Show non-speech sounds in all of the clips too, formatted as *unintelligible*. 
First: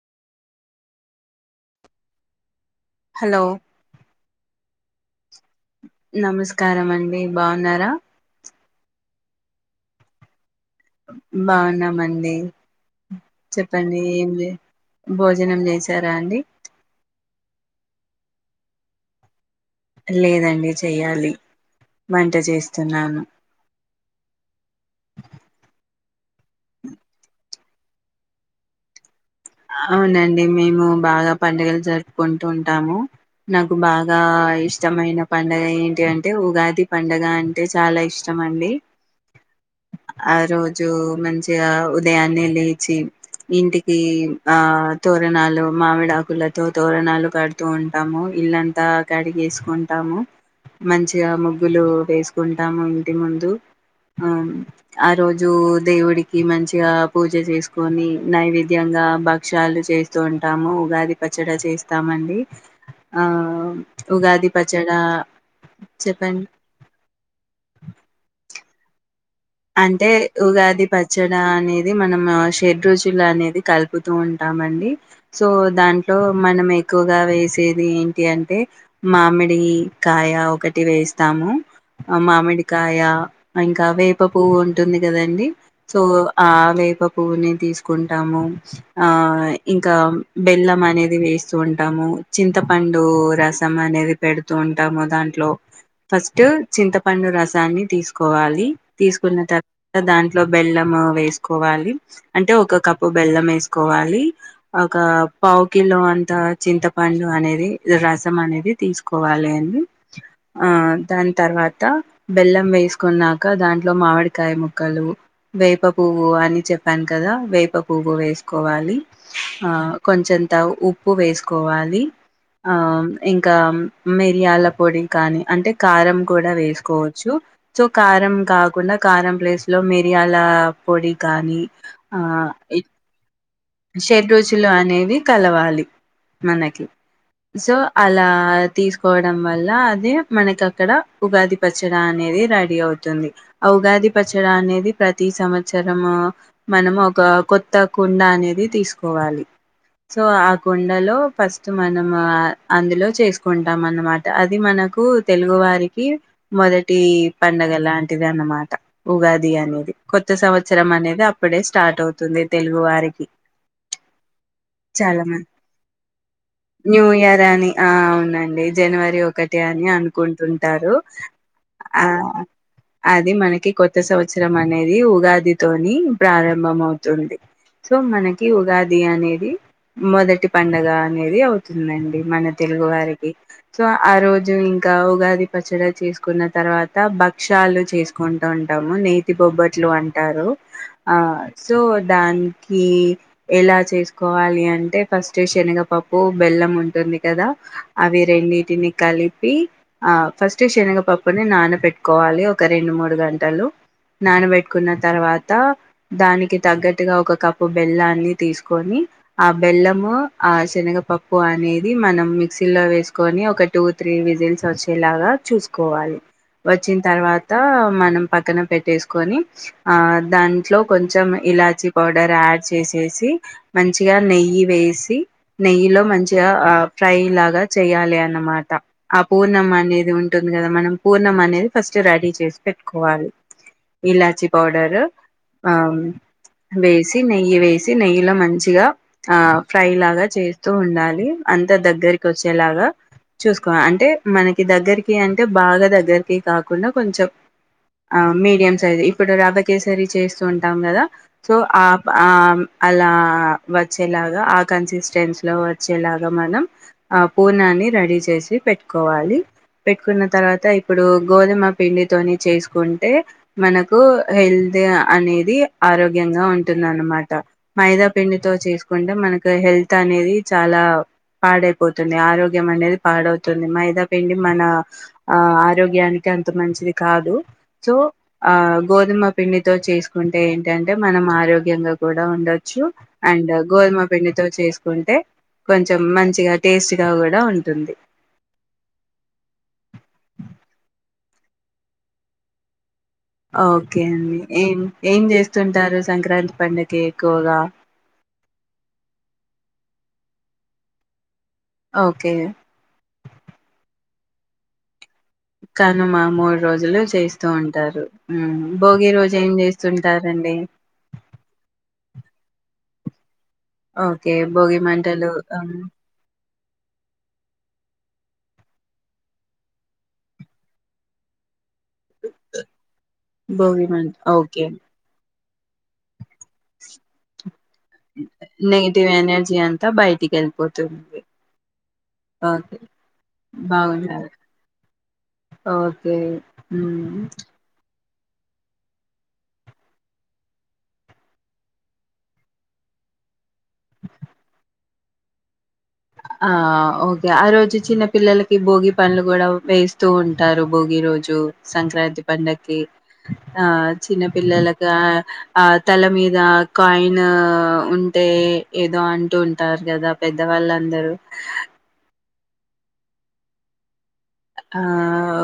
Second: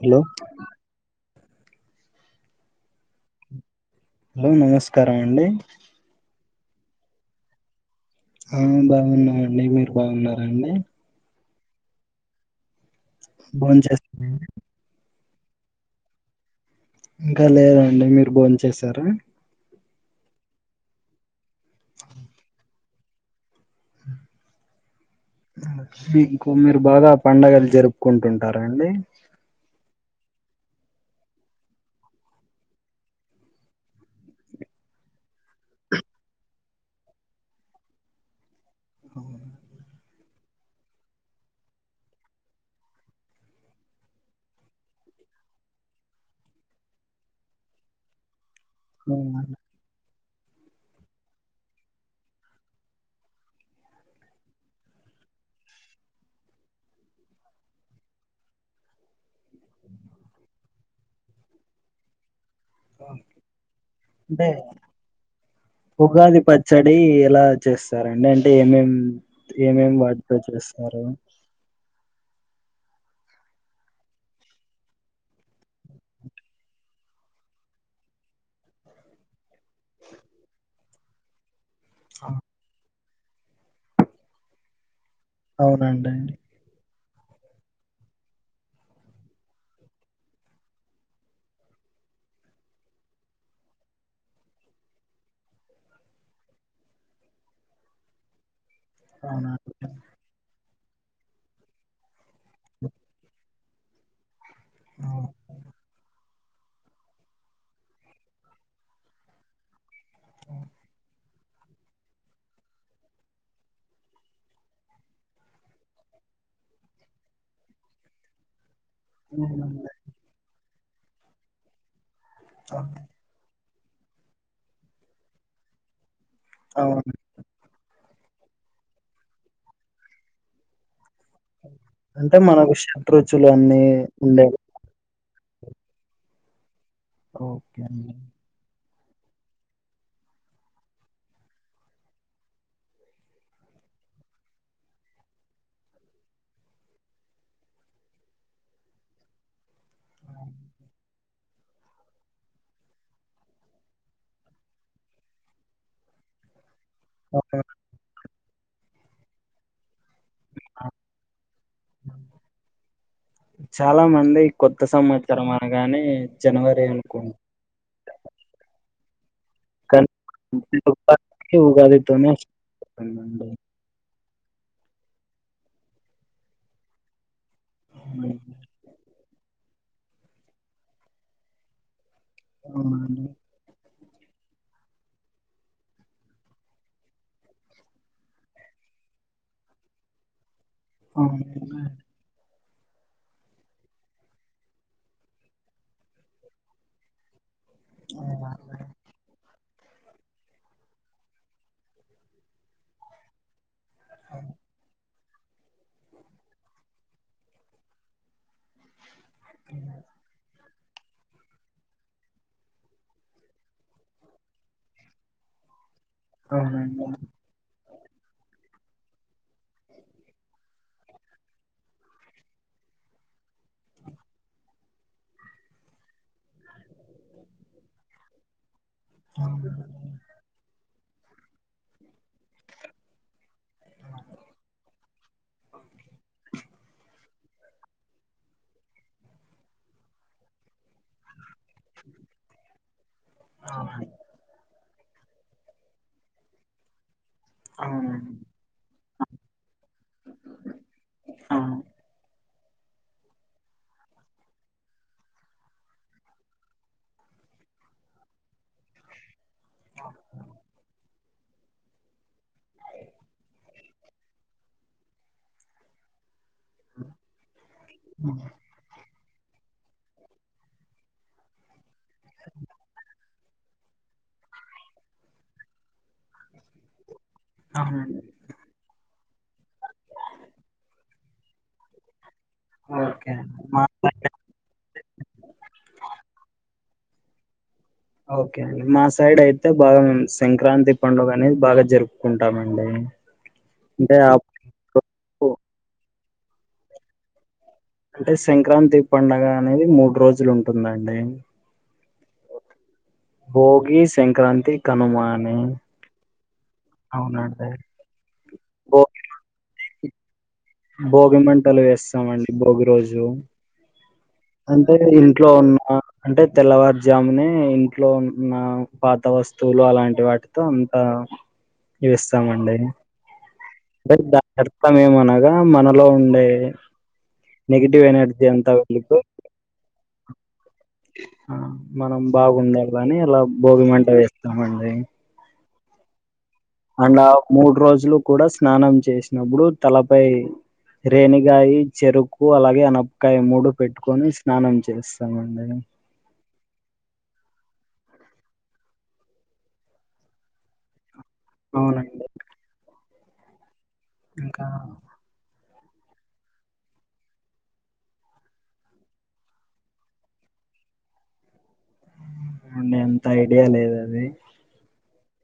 Hello hello hello నమస్కారం అండి నమస్కారం అండి బాగున్నారా ఆ బాగున్నామండి మీరు బాగున్నారా అండి బాగున్నామండి భోం చెప్పండి చేశారా ఏం అండి లే భోజనం చేసారా అండి ఇంకా లేదండి మీరు భోం చేసారా లేదండి చెయ్యాలి వంట చేస్తున్నాను ఉమ్ మీరు బాగా పండగలు జరుపుకుంటుంటారా అండి అవునండి మేము బాగా పండుగలు జరుపుకుంటూ ఉంటాము నాకు బాగా ఇష్టమైన పండుగ ఏంటి అంటే ఉగాది పండగ అంటే చాలా ఇష్టం అండి ఉహూ ఆ రోజు మంచిగా ఉదయాన్నే లేచి ఇంటికి ఆ తోరణాలు మామిడాకులతో తోరణాలు కడుతూ ఉంటాము ఇల్లంతా అంత అవునా? కడిగేసుకుంటాము మంచిగా ముగ్గులు వేసుకుంటాము ఇంటి ముందు ఆ ఆ రోజు దేవుడికి మంచిగా పూజ చేసుకొని నైవేద్యంగా బక్షాలు చేస్తూ ఉంటాము ఉగాది పచ్చడి చేస్తామండి ఆ అంటే ఉగాది పచ్చడ ఉగాది చెప్పండి పచ్చడి ఎలా చేస్తారండి అంటే ఏమేమి ఉ అంటే ఉగాది పచ్చడా అనేది మనం షెడ్ రుచులు అనేది కలుపుతూ ఉంటామండి సో దాంట్లో మనం ఎక్కువగా వేసేది ఏంటి అంటే మామి డి కాయ ఒకటి ఈ వేస్తాము ఆ మామిడికాయ ఇంకా వే ప పువ్వు ఉంటుంది కదండి సో అవునండి ఆ వేప పువ్వుని తీసుకుంటాము ఆ ఇంకా బెల్లం అనేది వేస్తూ ఉంటాము చింతపండు రసం అనేది పెడుతూ ఉంటాము దాంట్లో ఫస్ట్ చింతపండు రసాన్ని తీసుకోవాలి తీసుకున్న అవునండి తర్వాత దాంట్లో బెల్లం వేసుకోవాలి అంటే ఒక కప్పు బెల్లం వేసు కోవాలి ఒక పావు కిలో అంటే చింతపండు అనేది రసం అనేది తీసుకోవాలి అని ఆ దానికి తర్వాత బెల్లం వేసుకున్నాక దాట్ ట్లో మామిడికాయ ముక్కలు వేప పువ్వు అని చెప్పాను కదా వేప పువ్వు వేసుకోవాలి ఆ అవునండి కొంచెంతా ఉ ఉప్పు వేసుకోవాలి ఆ ఇంకా మిరియాల పొడి కానీ అంటే కారం కూడా అవును వేసుకోవచ్చు సో కారం కా కాకుండా కారం ప్లేస్ లో మిరియాల పొడి కానీ ఆ ఇ చులు అన్ని ఉండే కలవాలి మనకి సో ఓకే అండి అలా తీసుకోవడం వల్ల అదే మనకి అక్కడ ఉగాది పచ్చడి అనేది రెడీ అవుతుంది ఆ ఉగాది పచ్చడి అనేది ప్రతి సంవత్సరము మనము ఒక కొత్త కుండ అనే ఇది తీసుకోవాలి సో ఆ కొండలో ఫస్ట్ మనము అందులో చేసుకుంటాం అనమాట అది మనకు తెలుగు వారికి మొద టి అవునా? పండగ లాంటి అనమాట ఉగాది అనేది కొత్త సంవత్సరం అనేది అప్పుడే స్టార్ట్ అవుతుంది తెలుగు వారికి చాలా మంది కొత్త చాలా సంవత్సరం మంది అనగానే జనవరి న్యూ అనుకోం ఇయర్ అని ఆ అవునండి *unintelligible* అని అనుకుంటుంటారు ఉగాది ఆ ఉగాదితోనే అది అవుతుందండి. మనకి కొత్త సంవ సంవత్సరం అనేది ఉగాదితోని ప్రారంభం అవుతుంది సో మన అవునండి అది అనేది మొదటి పండగ అనేది అవుతుంద ండి మన తెలుగు అవునండి వారికి సో ఆ రోజు ఇంకా ఉగాది పచ్చడి చేసుకున్న తర్వాత భక్ష్యాలు చేసుకుంటూ ఉంటాము నేతి బొబ్బట్లు అంటారు ఆ అవునండి సో దాన్ క ఎలా చేసుకోవాలి అంటే ఫస్ట్ శనగపప్పు బెల్లం ఉంటుంది కదా అవి అవునండి రెండిటిని కలిపి ఆ ఫస్ట్ శనగపప్పుని నానబెట్టుకోవాలి ఒక రెండు మూడు గంటలు నాన బెట్టుకున్న తర్వాత దానికి తగ్గట్టుగా ఒక కప్పు బెల్లాన్ని తీసుకొని ఆ బెల్లము ఆ శనగపప్పు అనేది మనం మిక్సీ లో వేసుకొని ఒక టూ త్రీ విజిల్స్ వచ్చేలాగా చూసుకో కోవాలి వచ్చిన అవునండి తర్వాత మనం పక్కన పెట్ వేసుకొని ఆ దాంట్లో కొంచెం ఇలాచి పౌడర్ యాడ్ చేసి చేసి మంచిగా నెయ్యి వేసి నెయ్యిలో మంచిగా ఆ ఫ్రై లాగా చేయాలి అన్నమాట ఆ పూర్ణమ అవునండి అనేది ఉంటుంది కదా మనం పూర్ణం అనేది ఫస్ట్ రెడీ చేసి పెట్టుకోవాలి ఇలాచి పౌడర్ వేసి నెయ్యి వేసి నెయ్యిలో మంచిగా ఆ ఫ్రై లాగా చేస్తూ ఉండాలి అంత దగ్గరకి వచ్చేలాగా చూసుకోవాలి అంటే మనకి దగ్గరికి అంటే బాగా దగ్గరకి కాకుండా కొంచెం ఆ అవునండి మీడియం సైజు ఇప్పుడు రవ్వ కేసరి చేస్తూ ఉంటాం కదా సో ఆ ఆ అలా వచ్చేలాగా ఆ కన్సిస్టెన్సీలో వచ్చేలాగా మనం ఆ పూనాన్ని రెడీ చేసి పెట్టుకోవాలి పెట్టుకున్న తర్వాత ఇప్పుడు గోధుమ పిండితోని చేసుకుంటే మనకు హెల్త్ అనేది ఆరోగ్యంగా ఉంటుందిన్నమాట మైదా పిండితో చేసుకుంటే మన హెల్త్ అనేది చాలా పాడై పోతుంది ఆరోగ్యం అనేది పాడవు ది మైదా పండి మన ఆ ఆరోగ్యానికి అంత మంచిది కాదు సో అవునండి ఆ గోధుమ పిండితో చేసుకుంటే ఏంటంటే మనం ఆరోగ్యంగా కూడా ఉండ ఓకే అ అండి మా గోదుమ పండితో చేసుకుంటే కొంచ మంచిగా టేస్ట్ కూడా ఉంటుంది ఓకే అండి మా సైడ్ అయితే బాగా మేము సంక్రాంతి పండుగ అనేది బాగా జరుపుకుంటామ అండి ఓకే అండి ఏం ఏం చేస్తుంటారు సంక్రాంతి పండకి ఎక్కువగా అంటే సంక్రాంతి పడుగ అనేది మూడు రోజులు ఉంటుందండి ఓకే భోగి సంక్రాంతి కనుమ అని కానుమా *unintelligible* రోజులు చేస్తూ అవునండి. ఉంటారు భోగి రోజు ఏం చేస్తుంటారండి భోగి మంటలు వేస్తామండి భోగి రోజు ఓకే భోగి అంటే మంటలు ఇంట్లో ఉన్న అంటే తెల్లవారుజామునే ఇంట్లో ఉన్న పాత వస్తువులు అలాంటి వాటితో అంత వేస్తామండి భోగి మంట అంటే దాని ఓకే అర్థం ఏమనగా మనలో ఉండే నెగిటివ్ ఎనర్జీ అంత నెగిటివ్ వెళ్ళిపోయి ఎనర్జీ అంతా బయటికి వెళ్ళిపోతుంది ఆ మనం ఓకే బాగుండల్ల అని భోగి మంట బాగున్నారు వేస్తామండి ఓకే అండ్ హ్మ్ ఆ మూడు రోజులు కూడా స్నానం చేసినప్పుడు తలపై రేనికాయ చెరుకు అలాగే అనపకాయ మూడు పెట్టుకొని స్నానం చే చేస్తామండి ఆ ఓకే ఆ రోజు చిన్న పిల్లలకి భోగి పండ్లు కూడా వేస్తూ ఉంటారు భోగి రోజు ు సంక్రాంతి అవునండి పండక్కి ఆ ఇంకా చిన్నపిల్లలకు ఆ తల మీద కాయిన్ ఉంటే ఏదో అంటూ ఉంటారు కదా పెద్దవాళ్ళ అందరు ఉమ్ అంత ఐడియా లేదు అది ఆ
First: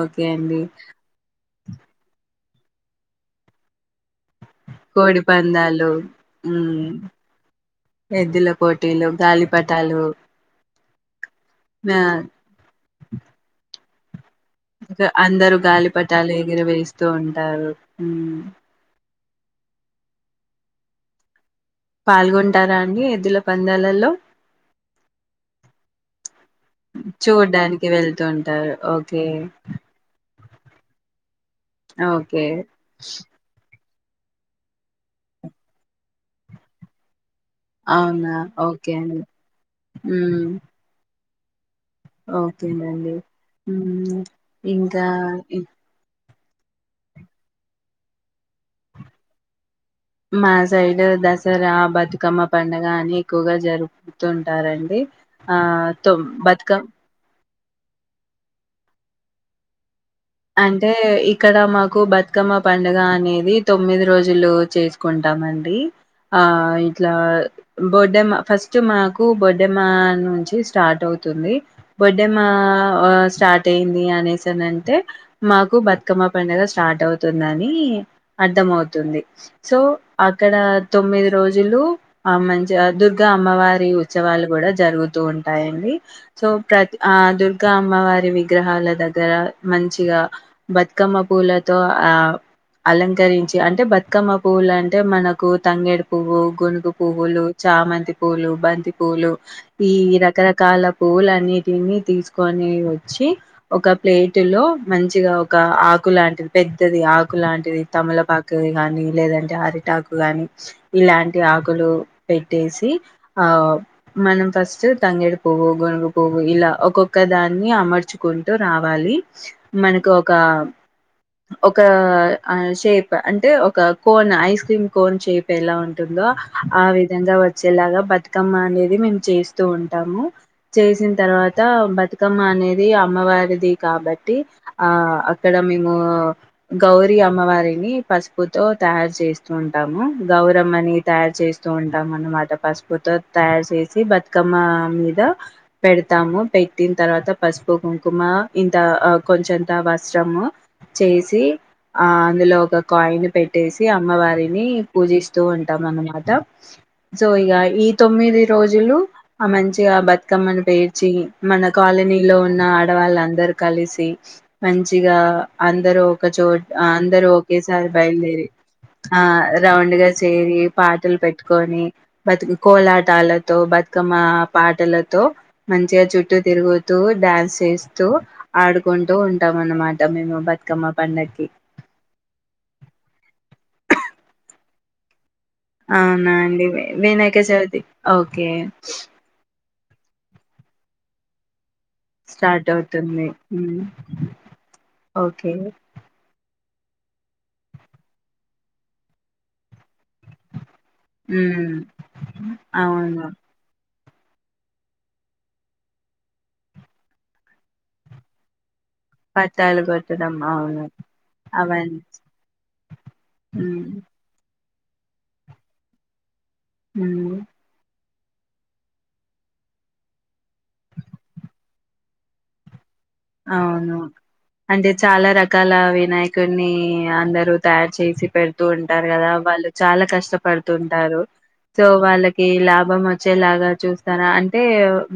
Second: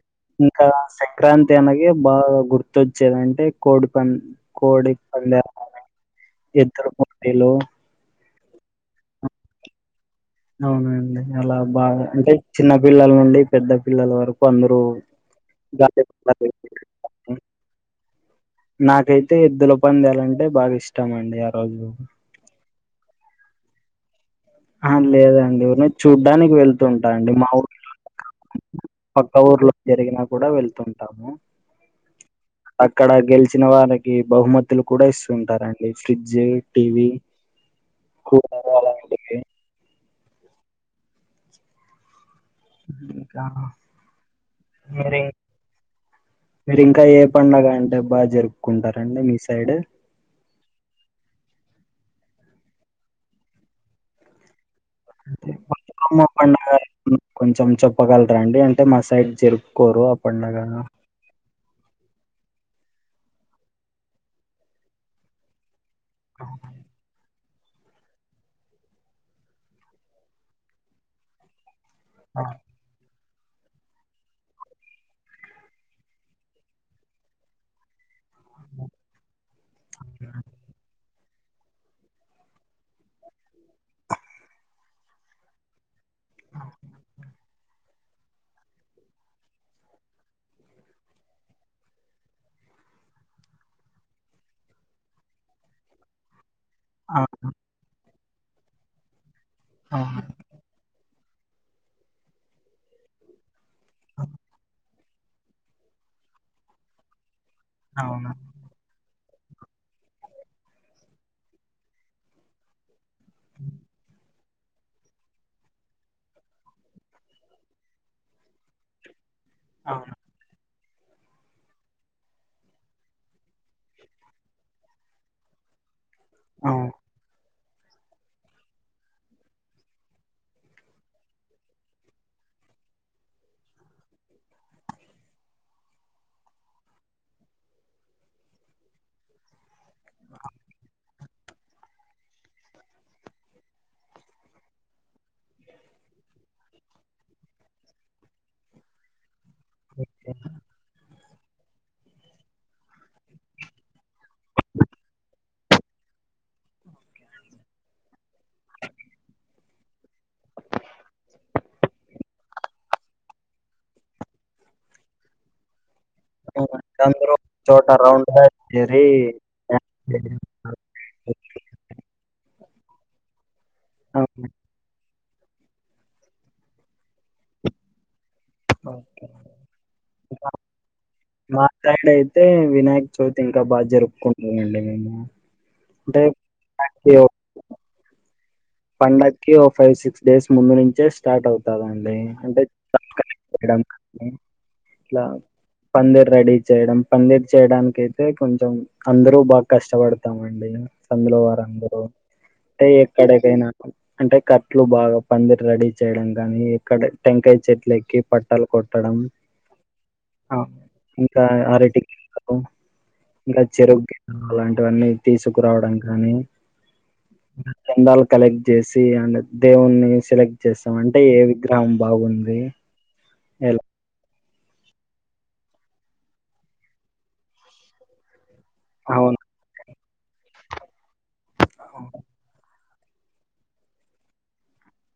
ఓకే అండి తనకి బాగా గుర్తొచ్చేదింటే కోడి పని కోడి పందాలు హ్మ్ ఎద్దుల పోటీలు ఎద్దుల పోటీలు గాలిపటాలు అవునండి అలా ఆ బాగా అంటే చిన్నపిల్లల నుండి పెద్ద పిల్లల వరకు అందరూ అందరూ గాలిపటాలు ఎగర వేస్తూ ఉంటారు అయితే ఎద్దులు పందాలంటే బాగా ఇష్టమండి పాల్గొంటారా అండి ఎద్దుల పందాలల్లో ఆ లేదండి ఊరినే చూడ్డానికి వెళ్తుంటా అండి మా చూడ్డానికి ఊర్లో వెళ్తుంటారు ఓకే పక్క ఊర్లో జరిగిన కూడా వెళ్తుంటాము ఓకే అక్కడ గెలిచిన వారికి బహుమతులు కూడా ఇస్తుంటారండి ఫ్రిడ్జ్ టీవీ అవునా కూలర్ ఓకే అండి అలాంటివి. ఉమ్... ఓకేనండి ఇంకా ఉమ్ ఇంకా మీరు ఇంకా ఏ పండగ అంటే బాగా జరుపుకుంటారండి మీ సైడ్ మా సైడ్ దసరా బతుకమ్మ పండుగ అని ఎక్కువగా జరుపుతుంటారండి అంటే ఆ తో బతుకమ్మ పండగ బతుకమ్ కొంచెం చెప్పగలరా అండి అంటే మా సైడ్ జరుపుకోరు పండగ. అంటే ఇక్కడ మాకు కు బతుకమ్మ పండుగ అనేది తొమ్మిది రోజులు చేసుకుంటామండి ఆ ఇట్లా బొడ్డెమ్మ ఫస్ట్ మాకు బొడ్డెమ్మ నుంచి స్టార్ట్ అవుతుంది బర్డే మా స్టార్ట్ అయ్యింది అనేసానంటే మాకు బతుకమ్మ పండగ స్టార్ట్ అవుతుందని అర్థం అవుతుంది సో అక్కడ తొమ్మిది రోజులు ఆ మంచి దుర్గా అమ్మవారి ఉత్సవాలు కూడా జరుగుతూ ఉంటాయండి, సో ప్రతి ఆ దుర్గా అమ్మవారి విగ్రహాల దగ్గర మంచిగా, బతుకమ్మ పుూవ్వులతో ఆ అలంకరించి అంటే బతుకమ్మ పువ్వులు అంటే మనకు తంగేడి పువ్వు కొనుకు ఆ! పువ్వులు చామంతి పూలు బంతి పూలు ఈ అవును. రకరకాల పూలు అన్నిటిని తీసుకొని వచ్చి ఒక ప్లేట్ మంచిగా ఒక ఆకు లాంటిది పెద్దది ఆకు అకు లాంటిది అవును. తముళపాకు కానీ లేదండి అరిటాకు గాని ఇలాంటి ఆకులు పెట్టేసి ఆ మన ఫస్ట్ తంగేడి పువ్వు గునుగు పువ్వు ఇలా ఒక్కొక్క దాన్ని అమర్చుకుంటూ రావాలి మనకు అవును. ఒక ఒక అ షేప్ అంటే ఒక cone ice cream cone shape ఎలా ఉం ఉంటుందో ఆ అవును. విధంగా వచ్చేలాగా బతుకమ్మ అనేది మేము చేస్తూ ఉంటాము, చేసిన తర్వాత బతుకమ్మ అనేది అమ్మవారిది కా ట్టి ఆ అక్కడ మేము గౌరి అమ్మవారిని పసుపుతో తయారు చేస్తూ ఉంటాము, గౌరమ్మని తయారు చేస్తూ ఉంటాము అనమాట, పసుపుతో తయారు చేసి బతుకమ్మ మీద పెడతాము పెట్టిన తర్వాత పసుపు కుంకుమ ఇంత. కొంచెం ఓకే. వస్త్రము చేసి ఆ అందులో ఒక కాయిన్ పెట్టేసి అమ్మవారిని పూజిస్తూ ఉంటాం అనమాట, సో ఇక ఈ తొమ్మిది రోజులు మంచిగా బతుకమ్మను పేర్చి మన కాలనీలో ఉన్న ఆడవాళ్ళందరు కలిసి మంచిగా అందరు ఒక చోటు అవునండి. అందరు అందరూ ఒక ఒకేసారి చోట రౌండ్‌గా బయలుదేరి చేరి ఆ రౌండ్గా డాన్స్ చేయడం. చేరి పాటలు పెట్టుకొని బతుకు కోలాటలు తో బధకమా అవును. పాటల తో మంచిగా చుట్టూ తిరుగు డాన్స్ చేస్తూ ఆడు ఒంట ఓకే. వొండమన్నమాట మేము ఇంకా బతుకమ్మ పండగకి. మా సైడ్ అయితే వినాయక్ చవితి అయి. ఇంకా బా జరుపుకుంటామండి మేము. అంటే అవునా అండి వి వినాయక చవితి ఓ. కే. పండకి ఓ ఫైయి సిక్స్ డేస్ ముందు నుంచే స్టార్ట్ అవు. స్టార్ట్ అవుతుంది ఊమ్ చేయడం కానీ, ఇట్లా ఓకే. పందిరి రెడీ చేయడం పందిరి చేయడానికైతే కొంచెం అందరూ బాగా కష్టపడుారు. వేల్తమండి సందిలో ఉమ్ వారందరు అంటే అవును ఎక్కడ ఎక్క. అంటే కట్లు బాగా పందిరి రెడీ చేయడం గనీ ఇక్కడ టెంకాయ చెట్లు ఎక్కి పట్టాలు కొ. *inaudible* పట్టాలు కొట్టడం అవును అవన్నీ ఉమ్ ఇవన్నీ తీసుకురావడం కానీ. ఊమ్. చందాలు కలెక్ట్ చేసి అండ్ దేవున్నీ సెలెక్ట్ చేస్తాం అంటే ఏ విగ్రహం బాగుంది. ఎలా అవును. అంటే చాలా రకాల వినాయకున్నీ అందరూ తయారు చేసి పెడు. దున్నటారు కదా అవును వాళ్ళు చాలా కష్టపడుతుంటారు సో వాళ్ళకి ఇలా. భం వచ్చేలాగా చూస్తారా అంటే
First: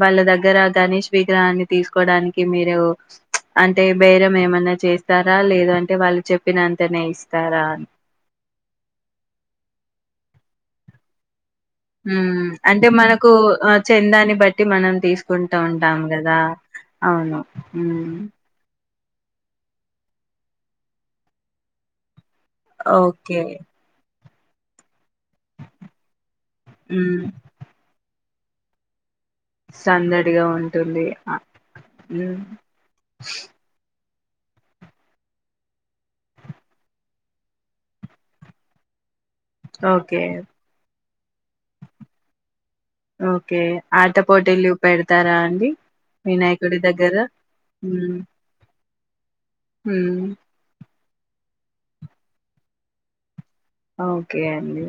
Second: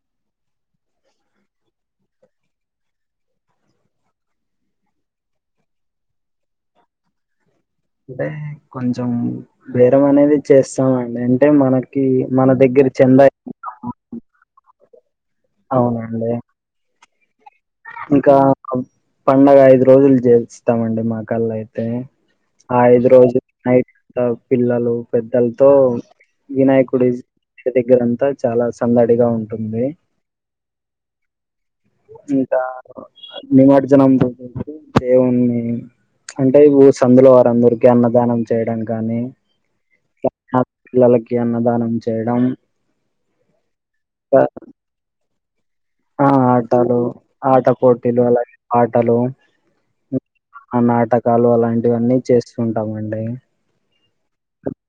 వాళ్ళ దగ్గర గణేష్ విగ్రహాన్ని తీసుకోడానికి మీరూ. అంటే బేరం ఏమన్నా చేస్తారా లేదంటే వాళ్ళు చెప్పినంతనే ఇస్తారా. అంటే కొంచెం బేరం అనేది చేస్తామ అండి. ఉ అంటే మనకు ఆ ఎక్కువ చందాని బట్టి మనం తీసుకుంటా ఉంటాం అవునండి కదా. అవును. మ్మ్ ఇంకా కం. పడుగ ఐదు రోజులు జెపిస్తామండి మా కల్లా అయితే. అ ఐదు రోజు ఓకే నైట్. డాగ్ పిల్లలు. పెద్దలతో వినాయకుడి మ్మ్ ఇంటి దగ్గరంతా. చాలా సందడ. సందడిగా ఉంటుంది ఉ. నిమర్జనం తో. దేవుణ్ణి అంటే ఈగొ సందులో వారందరికీ అన్నదానం చేయడం కానీ. ఓకే. ఆ పిల్లలకి అన్నదానం చేయడం. ఓకే. ఆటపోటీలు పెడతారా అన్. ఆ ఆటలు ఆట పోటీలు అలాగే ఆ టలు హ్మ్ కాలు అలాంటివన్నీ చేస్తుంటామండి. ఓకే అండి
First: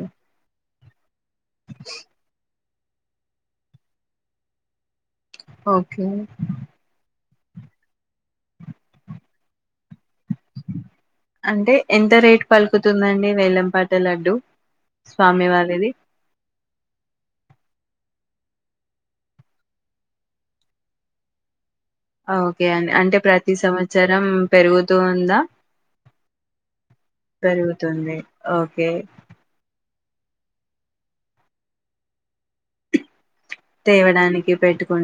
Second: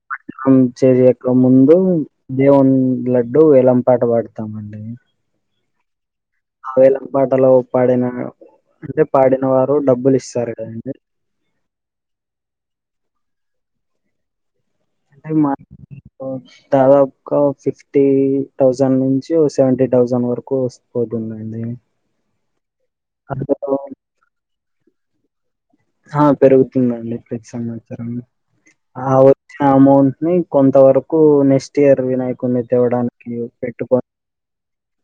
హ్మ్ *unintelligible* ఇకముందు దేవున్ లడ్డు వేలం పాట పాడతామండి. ఓకే ఆ వేలం పాటలో పాడిన అంటే పాడిన వారు డబ్బులు ఇస్తారు కదండి అంటే ఎంత రేట్ పలుకుతుందం ఈ వేలంపాట లడ్డూ అంటే మా దాదాపుగా ఒక ఫిఫ్టీ థౌజండ్ నుంచి ఓ సెవెంటీ థౌజండ్ వరకు వస్తుపోతుందండి. ఆ ఓకే అండి అంటే ప్రతి అందులో సంవత్సరం పెరుగు తోందా ఆ పెరుగుతుందండి ప్రతి సంవత్సరం పెరుగుతుంది ఓకే ఆ వచ్చిన అమౌం హ్మ్ కొంత వరకు నెక్స్ట్ ఇయర్ వినాయకుడిని తేవడానికి పెట్టుకొని తేవడానికి పెట్టు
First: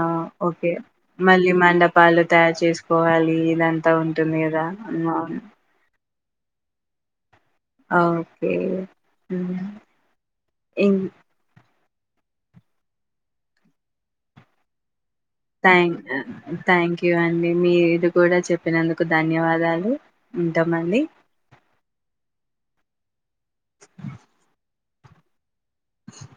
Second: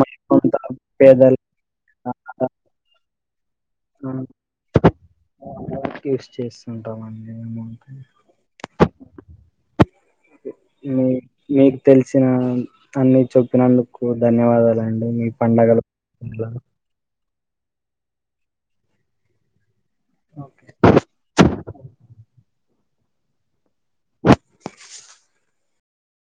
మరి కొంత పేదలు మళ్ళీ మండపాలు తయారు చేసుకు కోవాలి ఇదంతా ఉంటుంది కదా యూజ్ చేస్తుంటాము ఓకే మ్మ్ ఇం మీ మీ తెలిసిన అన్ని చెప్పినందుకు ధన్యవాదాలండి మీకు. థేంక్ థ్యాంక్ యూ అం మీ మీది కూడా చెప్పినందుకు ధన్యవాదాలు. ఉంటామండి.